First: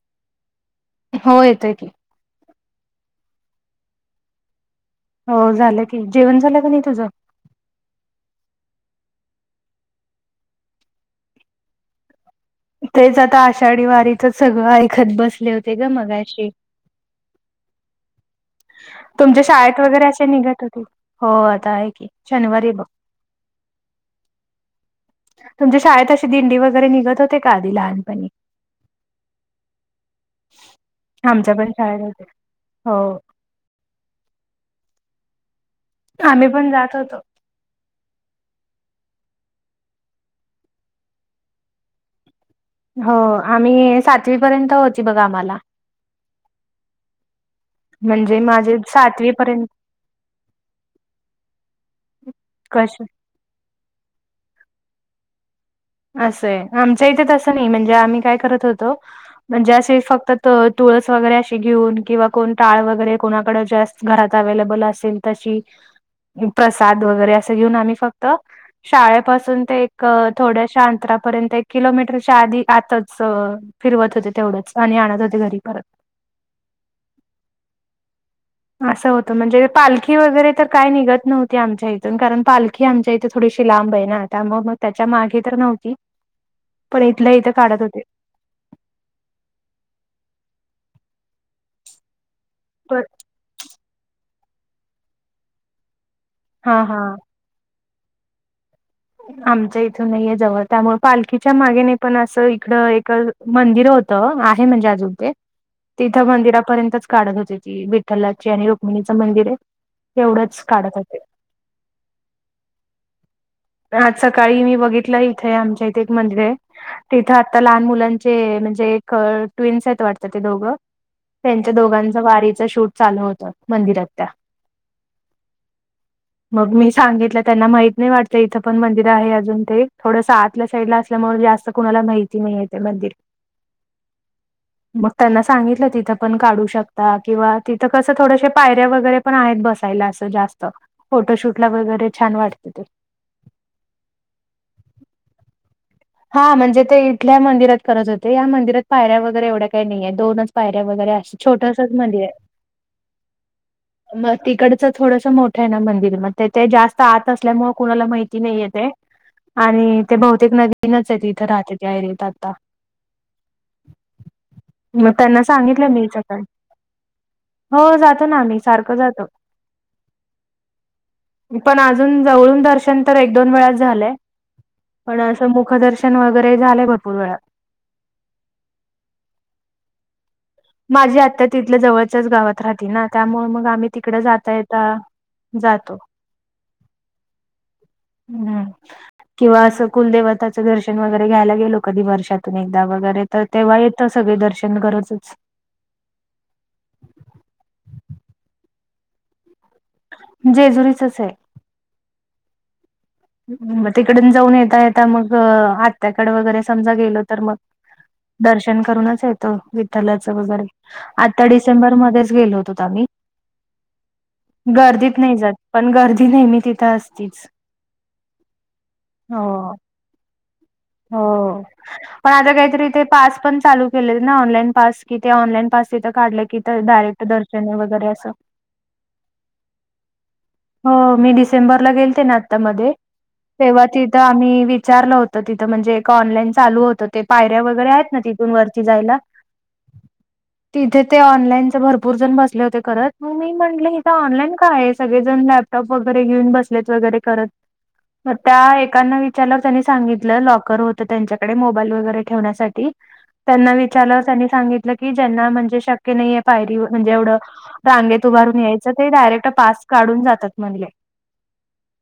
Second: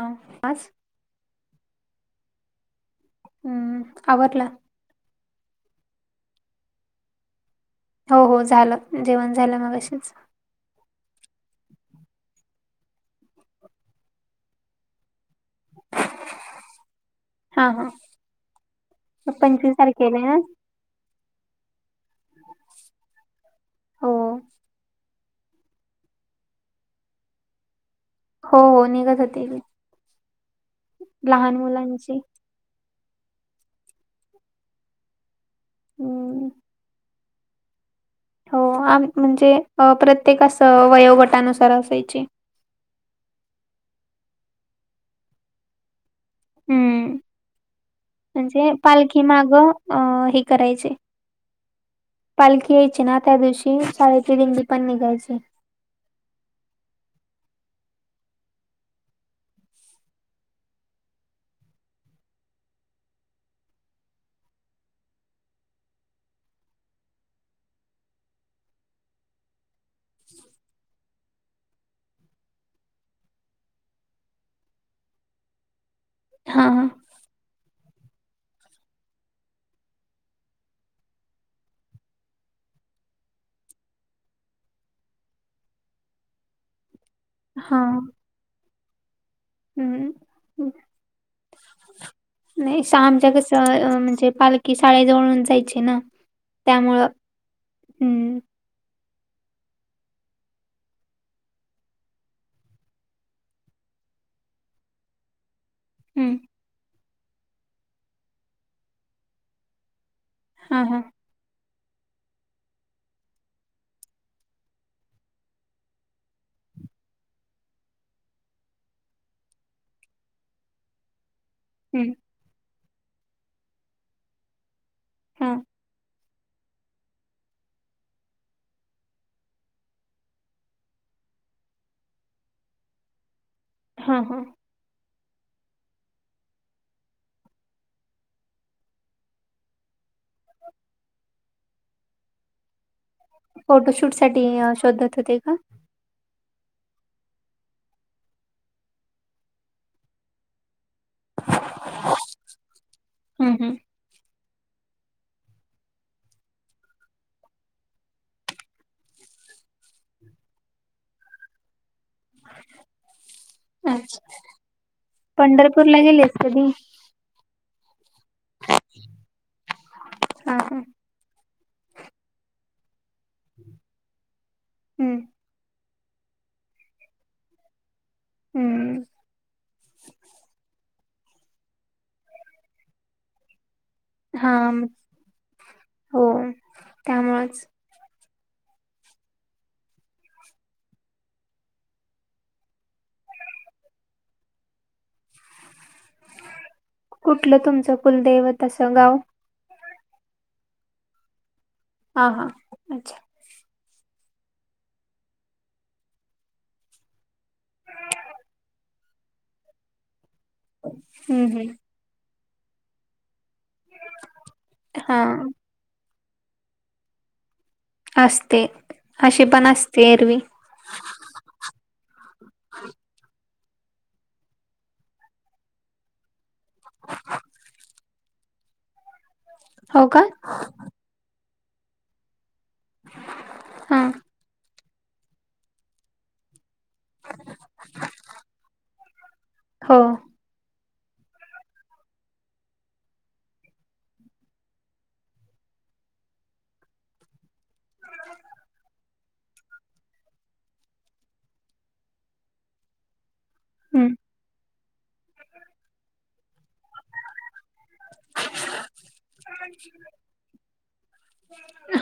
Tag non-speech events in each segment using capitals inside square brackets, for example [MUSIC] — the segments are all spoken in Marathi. ह पाच. हो येतोय की. हम्म आवरला. हो झालं. की जेवण झालं का नाही तुझं? हो हो झालं जेवण झालं मगाशीच. तेच आता आषाढी वारीच सगळं ऐकत बसले होते ग मगाशी. हा हा. तुमच्या पंचवीस शाळेत वगैरे तारखेला असे आहे ना निघत होते हो आता आहे की शनिवारी बघ. हो तुमच्या शाळेत अशी दिंडी वगैरे निघत होते का आधी लहानपणी? हो हो निघत होते आमच्या लहान पण शाळेत मुलांची. होते हो. हम्म आम्ही पण जात होतो. हो आमी म्हणजे प्रत्येकास वयोगटानुसार असायचे. हो आम्ही सातवी पर्यंत होती बघा आम्हाला. हम्म म्हणजे माझे पालखी सातवी माग अ पर्यंत हे करायचे. पालखी कश यायची ना त्या दिवशी साडेती दिंडी पण निघायची. असं आहे आमच्या इथे तसं नाही म्हणजे आम्ही काय करत होतो. म्हणजे असे फक्त तुळस वगैरे अशी घेऊन किंवा कोण टाळ वगैरे कोणाकडे जा घरात अवेलेबल असेल तशी प्रसाद वगैरे असं घेऊन आम्ही फक्त शाळेपासून ते एक थोड्या शांतरापर्यंत एक किलोमीटरच्या आधी आतच फिरवत होते तेवढंच आणि आणत होते घरी परत. हा ह. असं होतं म्हणजे पालखी वगैरे तर काय निघत नव्हती आमच्या इथून कारण पालखी आमच्या इथ थोडीशी लांब आहे ना आता मग मग त्याच्या मागे तर नव्हती पण इथलं इथं हा काढत होते. हम्म नाही पण शमच्याग म्हणजे पालखी शाळे जवळून जायची ना हा त्यामुळं हा हम्म. आमच इथून नाहीये जवळ त्यामुळ पालखीच्या मागेने पण असं इकड एक मंदिर होत आहे म्हणजे अजून तेे तिथं हम्म मंदिरापर्यंत काढत होते ती विठ्ठलाची आणि रुक्मिणीचं मंदिर आहे तेवढंच हा काढत हा होते. आज सकाळी मी बघितलं इथे आमच्या इथे एक मंदिर आहे. तिथं आता लहान मुलांचे म्हणजे एक ट्वीन्स आहेत वाटत ती दोघं. त्यांच हम्म दोघांच वारीचं शूट चालू होतं मंदिरात त्या. हम्म. मग मी सांगितलं त्यांना माहित नाही वाट त इथं पण मंदिर आहे अजून ते थोडस आतल्या साईडला असल्यामुळे जास्त कुणाला माहिती नाही आहे ते मंदिर. [INAUDIBLE] हा हा. मग त्यांना सांगितल तिथ पण काढू शकता किंवा तिथ कस थोडसे पायऱ्या वगैरे पण आहेत बसायला अस जास्त फोटोशूट ला वगैरे छान वाटते. फोटोशूट साठी शोधत होते का? हा म्हणजे ते इथल्या मंदिरात करत होते. या मंदिरात पायऱ्या वगैरे एवढ्या काही नाहीये. दोनच पायऱ्या वगैरे अस छोटसच मदीर हाय. हम्म हम्म मग तिकड थोडस मोठं आहे ना मंदिर. म ते जास्त आत असल्यामुळे कुणाला माहिती नाहीय ते. आणि ते बहुतेक नवीनच आहे तिथ राहते त्या एरितात. अच्छा मग त्यांना सांगितल पंढरपूरला मी इथ गेलेस करा. कधी? हो जातो ना आम्ही सारख जातो. हम्म पण अजून जवळून दर्शन तर एक दोन वेळात झालंय. हम्म पण अस मुखदर्शन वगैरे झालंय भरपूर वेळा. हम्म. माझी आत्या तिथल्या जवळच्याच गावात राहती ना त्यामुळे मग आम्ही. तिकड हा जाता येता म- जातो. हो त्यामुळेच हम्म किंवा अस कुलदेवताचं दर्शन वगैरे घ्यायला गेलो कधी वर्षातून एकदा वगैरे तर तेव्हा येतं सगळे दर्शन करचच. कुठल तुमच कुलदैव तसं गाव? जेजुरीचच हाय. हा. हा. अच्छा! मग तिकडन जाऊन येता येता मग आत्याकडे वगैरे समजा गेल तर मग दर्शन करूनच येतो. विठ्ठलचं वगैरे. हम्म आत्ता हम्म डिसेंबरमध्येच गेलो होतोत आम्ही. गर्दीत हा नाही जात. पण गर्दी नेहमी तिथं असतीच. असते. अशी पण हो असते एरवी. हो. पण आता काहीतरी ते पास पण चालू केलय ना ऑनलाईन पास कि ते ऑनलाईन पास तिथं काढलं की डायरेक्ट दर्शने वगैरे असं. हो का. हो मी डिसेंबरला गेलते ना आतामध्ये. तेव्हा हा तिथं आम्ही विचारलं होत. तिथ म्हणजे एका ऑनलान चालू होत. ते पायऱ्या वगैरे आहेत ना तिथून वरती जायला. हो तिथे ते ऑनलाईनच भरपूर जण बसले होते करत. मग मी म्हटले ये ऑनलाईन काय आहे सगळेजण लॅप वगैरे घेऊन बसलेत वगैरे करत. म त्या एकाना विचारल्यावर त्यांनी सांगित लॉकर होत त्यांच्याकडे मोबाईल वगेरे ठेवण्यासाठी त्यांना हम्म विचार त्यांनी सांगित म्ह की ज्यांना म्हणजे शक्य नाहीे पायरी म्हणजे एवढं रांगेत उभारून यायचं ते डायरेक्ट पास काढून जातात म्हणले.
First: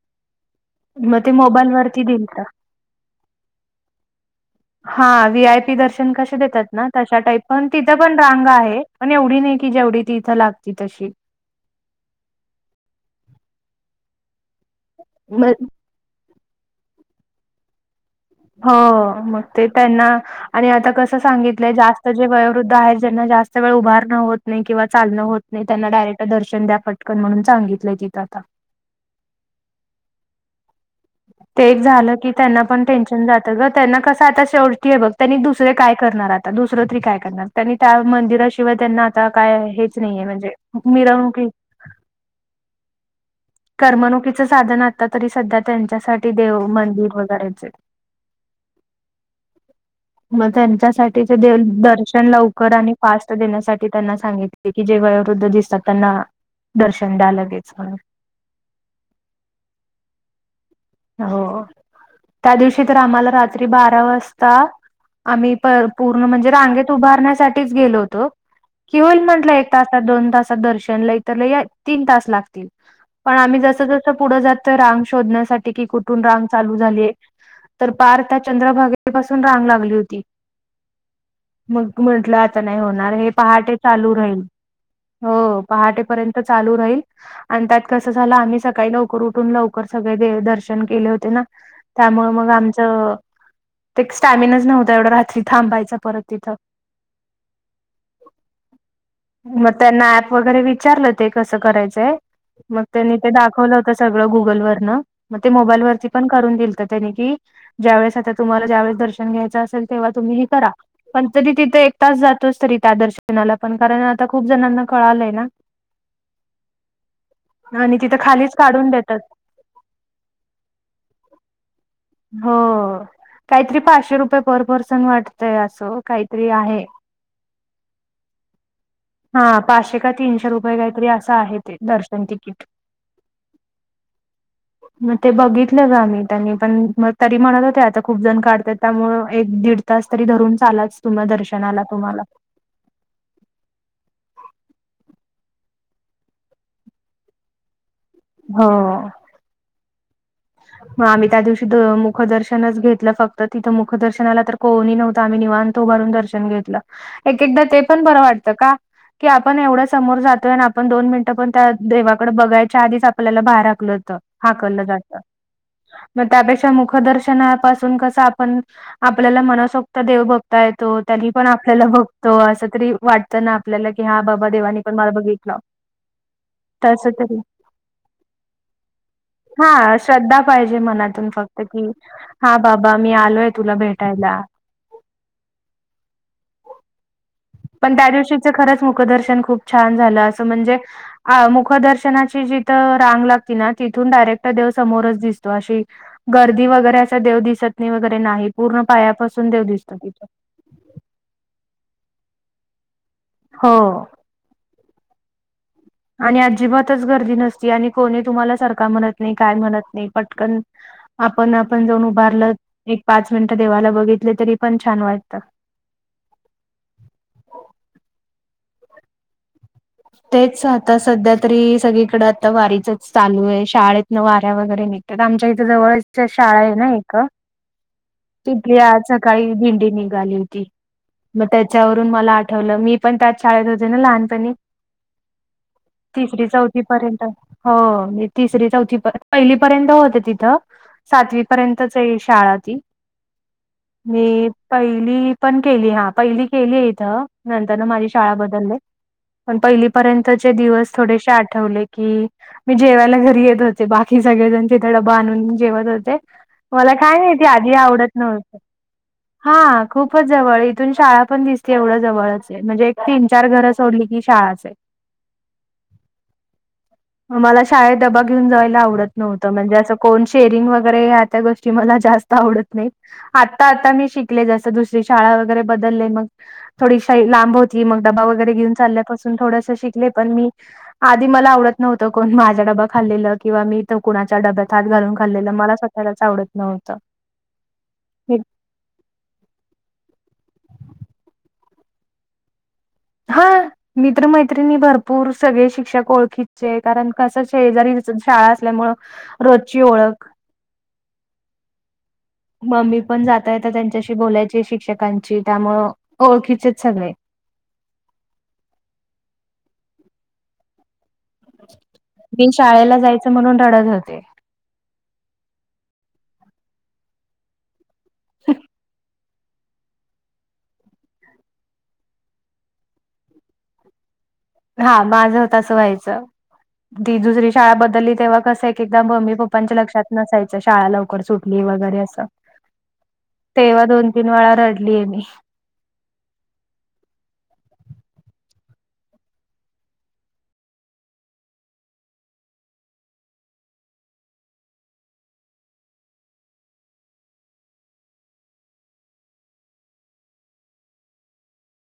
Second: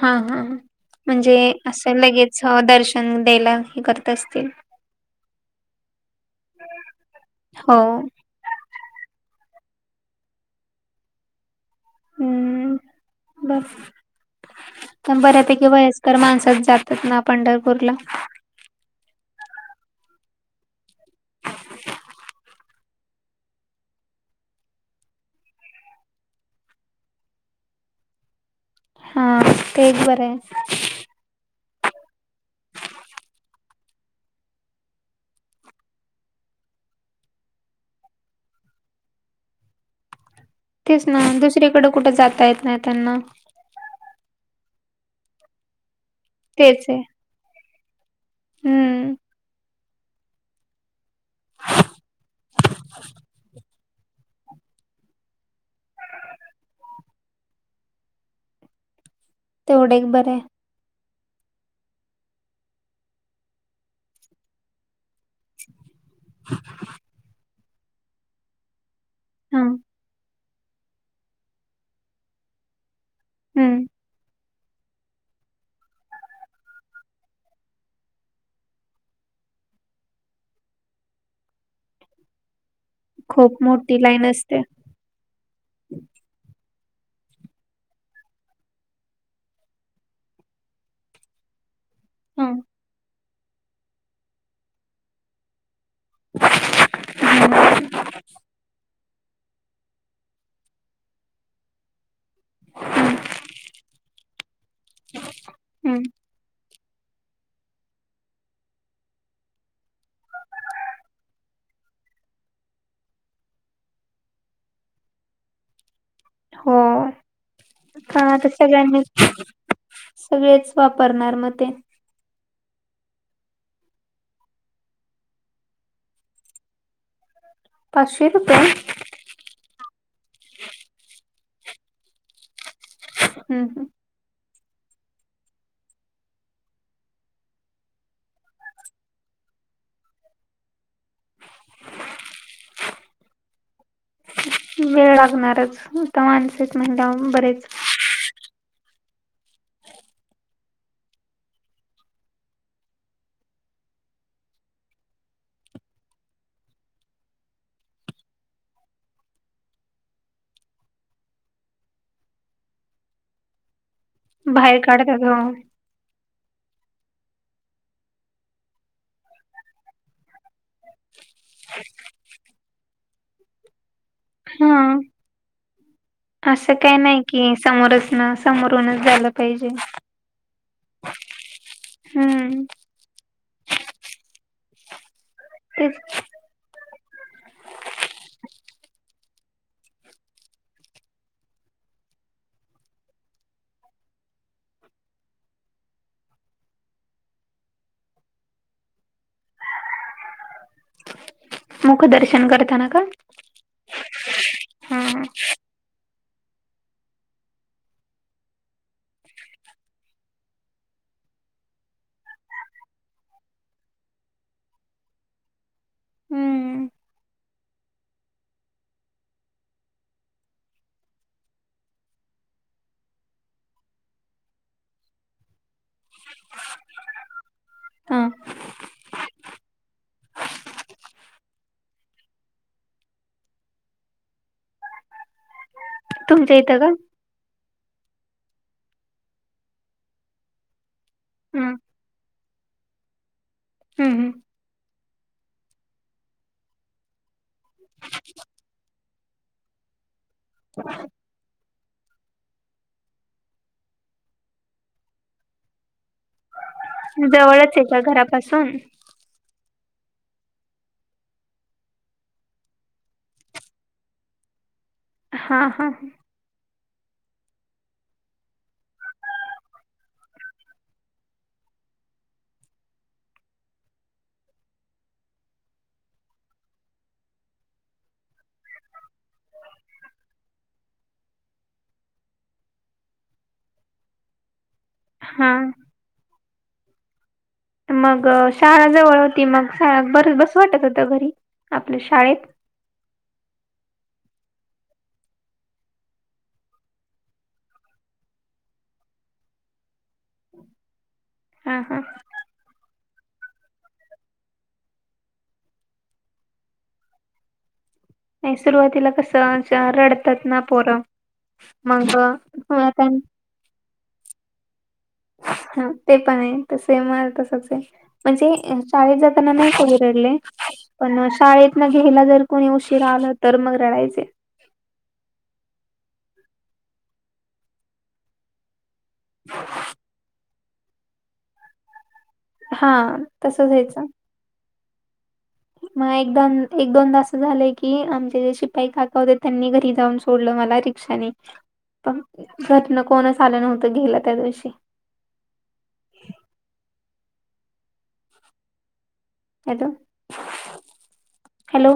हा हा मग ते मोबाईल वरती दिलत. डेला हे करत असतील. हा व्ही आय पी दर्शन कसे देतात ना तशा टाईप पण हो तिथं पण रांग आहे. पण एवढी नाही की जेवढी ती इथं लागती तशी. हम्म. बफ म बऱ्यापैकी वयस् कर माणसच जातात ना पंढरपूरला. हो. मग ते त्यांना आणि आता कस सांगितलंय जास्त जे वयोवृद्ध आहेत. ज्यांना जास्त वेळ उभारणं होत नाही किंवा चालणं होत नाही त्यांना डायरेक्ट दर्शन द्या फटकन म्हणून सांगितलंय तिथं आता. हा तेच बरं आहे. ते एक झालं की त्यांना पण टेन्शन जातं ग. त्यांना कसं आता शेवटी हे बघ त्यांनी दुसरे काय करणार- आता दुसरं तरी काय करणार त्यांनी त्या मंदिराशिवाय त्यांना आता काय हेच नाहीये म्हणजे तेच ना मिरवणुकी दुसरीकडे कुठं जाता येत नाही त्यांना. कर्मणुकीचं साधन आता तरी सध्या त्यांच्यासाठी देव तेच आहे मंदिर वगैरेच हम्म. मग त्यांच्यासाठी ते दर्शन लवकर आणि फास्ट देण्यासाठी ते त्यांना सांगितले की जे गयावृद्ध दिसतात त्यांना दर्शन द्यायलागयचं म्हणून तेवढे एक बरे हो त्या दिवशी तर आम्हाला रात्री बारा वाजता आम्ही पूर्ण म्हणजे रांगेत उभारण्यासाठीच गेलो होतो कि होल म्हंटलं हा एक तासात दोन तासात दर्शनला इ तर ल तीन तास लागतील पण आम्ही हम्म जसं जसं पुढं जातोय रांग शोधण्यासाठी की कुठून रांग चालू झालीय तर पार त्या चंद्रभागेपासून रांग लागली होती मग म्हंटलं आता नाही होणार हे खूप पहाटे मोठी चालू लाईन राहील असते हो पहाटेपर्यंत चालू राहील आणि त्यात कसं झालं आम्ही सकाळी लवकर उठून लवकर सगळे दर्श श केले होते ना त्यामुळे मग हम्म आमच ते एक स्टॅमिना नव्हता एवढं रात्री थांबायचं परत यथं हम्म मग त्यांना ऍप वगैरे विचारलं ते कसं करायचंय मग हम्म त्यांनी ते दाखवलं सगळं गुगल ववरन मग ते मोबाईल हम्म वरती पण करून दिलत त्यानी की ज्यावेळेस आता तुम्हाला ज्या वळे दर्शन घ्यायचं असेल तेव्हा तुम्ही करा पण तरी तिथं एक तास जातोच तरी त्या दर्शनाला पण कारण आता खूप जणांना कळालंय ना [INAUDIBLE] हो आणि तिथं ह त खालीच काढून का देतात सगळेच वापरणार मग ते हा काहीतरी पाचशे रुपये पर पर्सन वाटतय असं काहीतरी आहे पाचशे रुपये हा पाचशे का तीनशे रुपये काहीतरी असं आहे ते दर्शन तिकीट हम् हम मग ते बघितलं ग मी त्यांनी पण मग तरी म्हणत होते आता खूप जण काढते त्यामुळ एक दीड तास तरी धरून चालाच तुम दर्शनाला तुम्हाला ह वेळ लागणारच आता माणसच महिला बरेच होा ह आम्ही त्या दिवशी मुखदर्शनच घेतलं फक्त तिथं मुखदर्शनाला तर कोही नव्हतं आम्ही निवाणतो उभारून दर्शन घेतलं एक एकदा ते पण बरं वाटतं का की आपण एवढं समोर जातोय आणि आपण दोन मिनिटं पण त्या देवाकडे बघायच्या आधीच आपल्याला बाहेर आकल होतं बाहेर हाकलं जात काढतात हो मग त्यापेक्षा मुखदर्शनापासून कसं आपण आपल्याला मनसोक्त देवभत येतो त्यांनी पण आपल्याला बघतो अस तरी वाट ना आपल्याला की हा बाबा देवानी पण हा मार बगघेतला असं काही नाही कि समोरच ना, समोरूनच झालं पाहिजे. हा श्रद्धा पाहिजे मनातून फक्त कि हा हम्म बाबा, मी आलोय तुला भेटायला. [INAUDIBLE] पण त्या दिवशीच खरंच मुखदर्शन खूप छान झालं असं म्हणजे अ मुखदर्शनाची जिथं रांग लागती ना तिथून डायरेक्ट देव समोरच दिसतो अशी गर्दी वगैरे असं देव दिसत नाही वगैरे नाही, पूर्ण पायापासून देव दिसतो तिथं. मुखदर्शन करतांना का? हो. हम्म. आणि अजिबातच गर्दी नसती आणि कोणी तुम्हाला सरका म्हणत नाही काय म्हणत नाही पटकन आपण आपण जाऊन उभारलं एक पाच मिनटं देवाला बघितल तरी पण छान वाटतं. हम्म. तेच आता सध्या तरी सगळीकडे आता वारीचच चालूय शाळेतन वाऱ्या वगैरे निघ त्यात आमच्या इथे जवळच शाळा आहे ना एक. हा. तिथली आज सकाळी दिंडी निघाली होती. म त्याच्यावरून मला आठवलं, मी पण त्याच शाळेत होते ना लहानपणी. तिसरी तुमच्या इथं चौथी का? पर्यंत. हो मी तिसरी चौथी परें पहिली पर्यंत होत तिथं हम्म. सातवीपर्यंत च ई शाळा ती हम्म. मी पहिली पण केली हा पहिली केली इथं. नंतर माझी शाळा बदलले पण पहिलीपर्यंतचे दिवस थोडेसे आठवले. की मी जेवायला घरी येत होते बाकी सगळेजण तिथं डबा आणून जेवत होते. मला काय माहिती आधी जवळच आहे का आवडत नव्हतं घरापासून? [INAUDIBLE] हा खूपच जवळ इथून शाळा पण दिसते एवढं जवळच म्हणजे एक तीन चार घरं सोडली की शाळाच असते. [INAUDIBLE] हा हा ह. [INAUDIBLE] मला शाळेत दबा घेऊन जायला आवडत नव्हतं म्हणजे असं कोण शेअरिंग वगैरे त्या गोष्टी मला जास्त त आवडत नाही आता आता मी शिकले जस दुसरी शाळा वगैरे बदलले मग थोडीशी ही लांब होती मग डबा वगैरे घेऊन चालल्यापासून थोडसं शिकले पण मी. आधी मला आवडत नव्हतं कोण माझ्या डबां खाल्लेलं किंवा मी इथ कुणा डब्यात हात घालून हा. खाल्लेलं मला स्वतःलाच आवडत नव्हतं. मग मी शाळा जवळ होती मग शाळा बर बसू वाटत होत घरी आपल्या शाळेत? हा. मित्र मैत्रिणी भरपूर सगळे शिक्षक ओळखीचे कारण कसं शेजारी शाळा असल्यामुंळ. रोजची ओळख. हां हां. मम्मी पण जाता येता त्यांच्याशी बोलायची शिक्षकांची त्यामुळे ओळखीचेच सगळे. नाही सुरुवातीला कसं च रडतात ना पोरं. मग मी शाळेला आता जायचं म्हणून रडत होते. हम्म ते पण आहे तसे मग तसच आहे म्हणजे शाळेत जात. पुन्हा नाही कोणी रडले पण म शाळेत ना घ्यायला जर कोणी उशीरा आलं तर मग रडायचे. हा माझं तसं व्हायचं ती दुसरी शाळा बदलली तेव्हा कसं. एकदा मम्मी पप्पांच्या लक्षात नसायचं शाळा लवकर सुटली वगैरे असं. हा तसंच तेव्हा व्हायचं. दोन तीन वेळा रडलीय मी. मग एकदा एक दोनदा असं झालंय की आमचे जे शिपाई काका होते त्यांनी घरी जाऊन सोडलं मला. त्या क्षणी पण कोणीच आलं नव्हतं घ्यायला त्या दिवशी हॅलो हॅलो!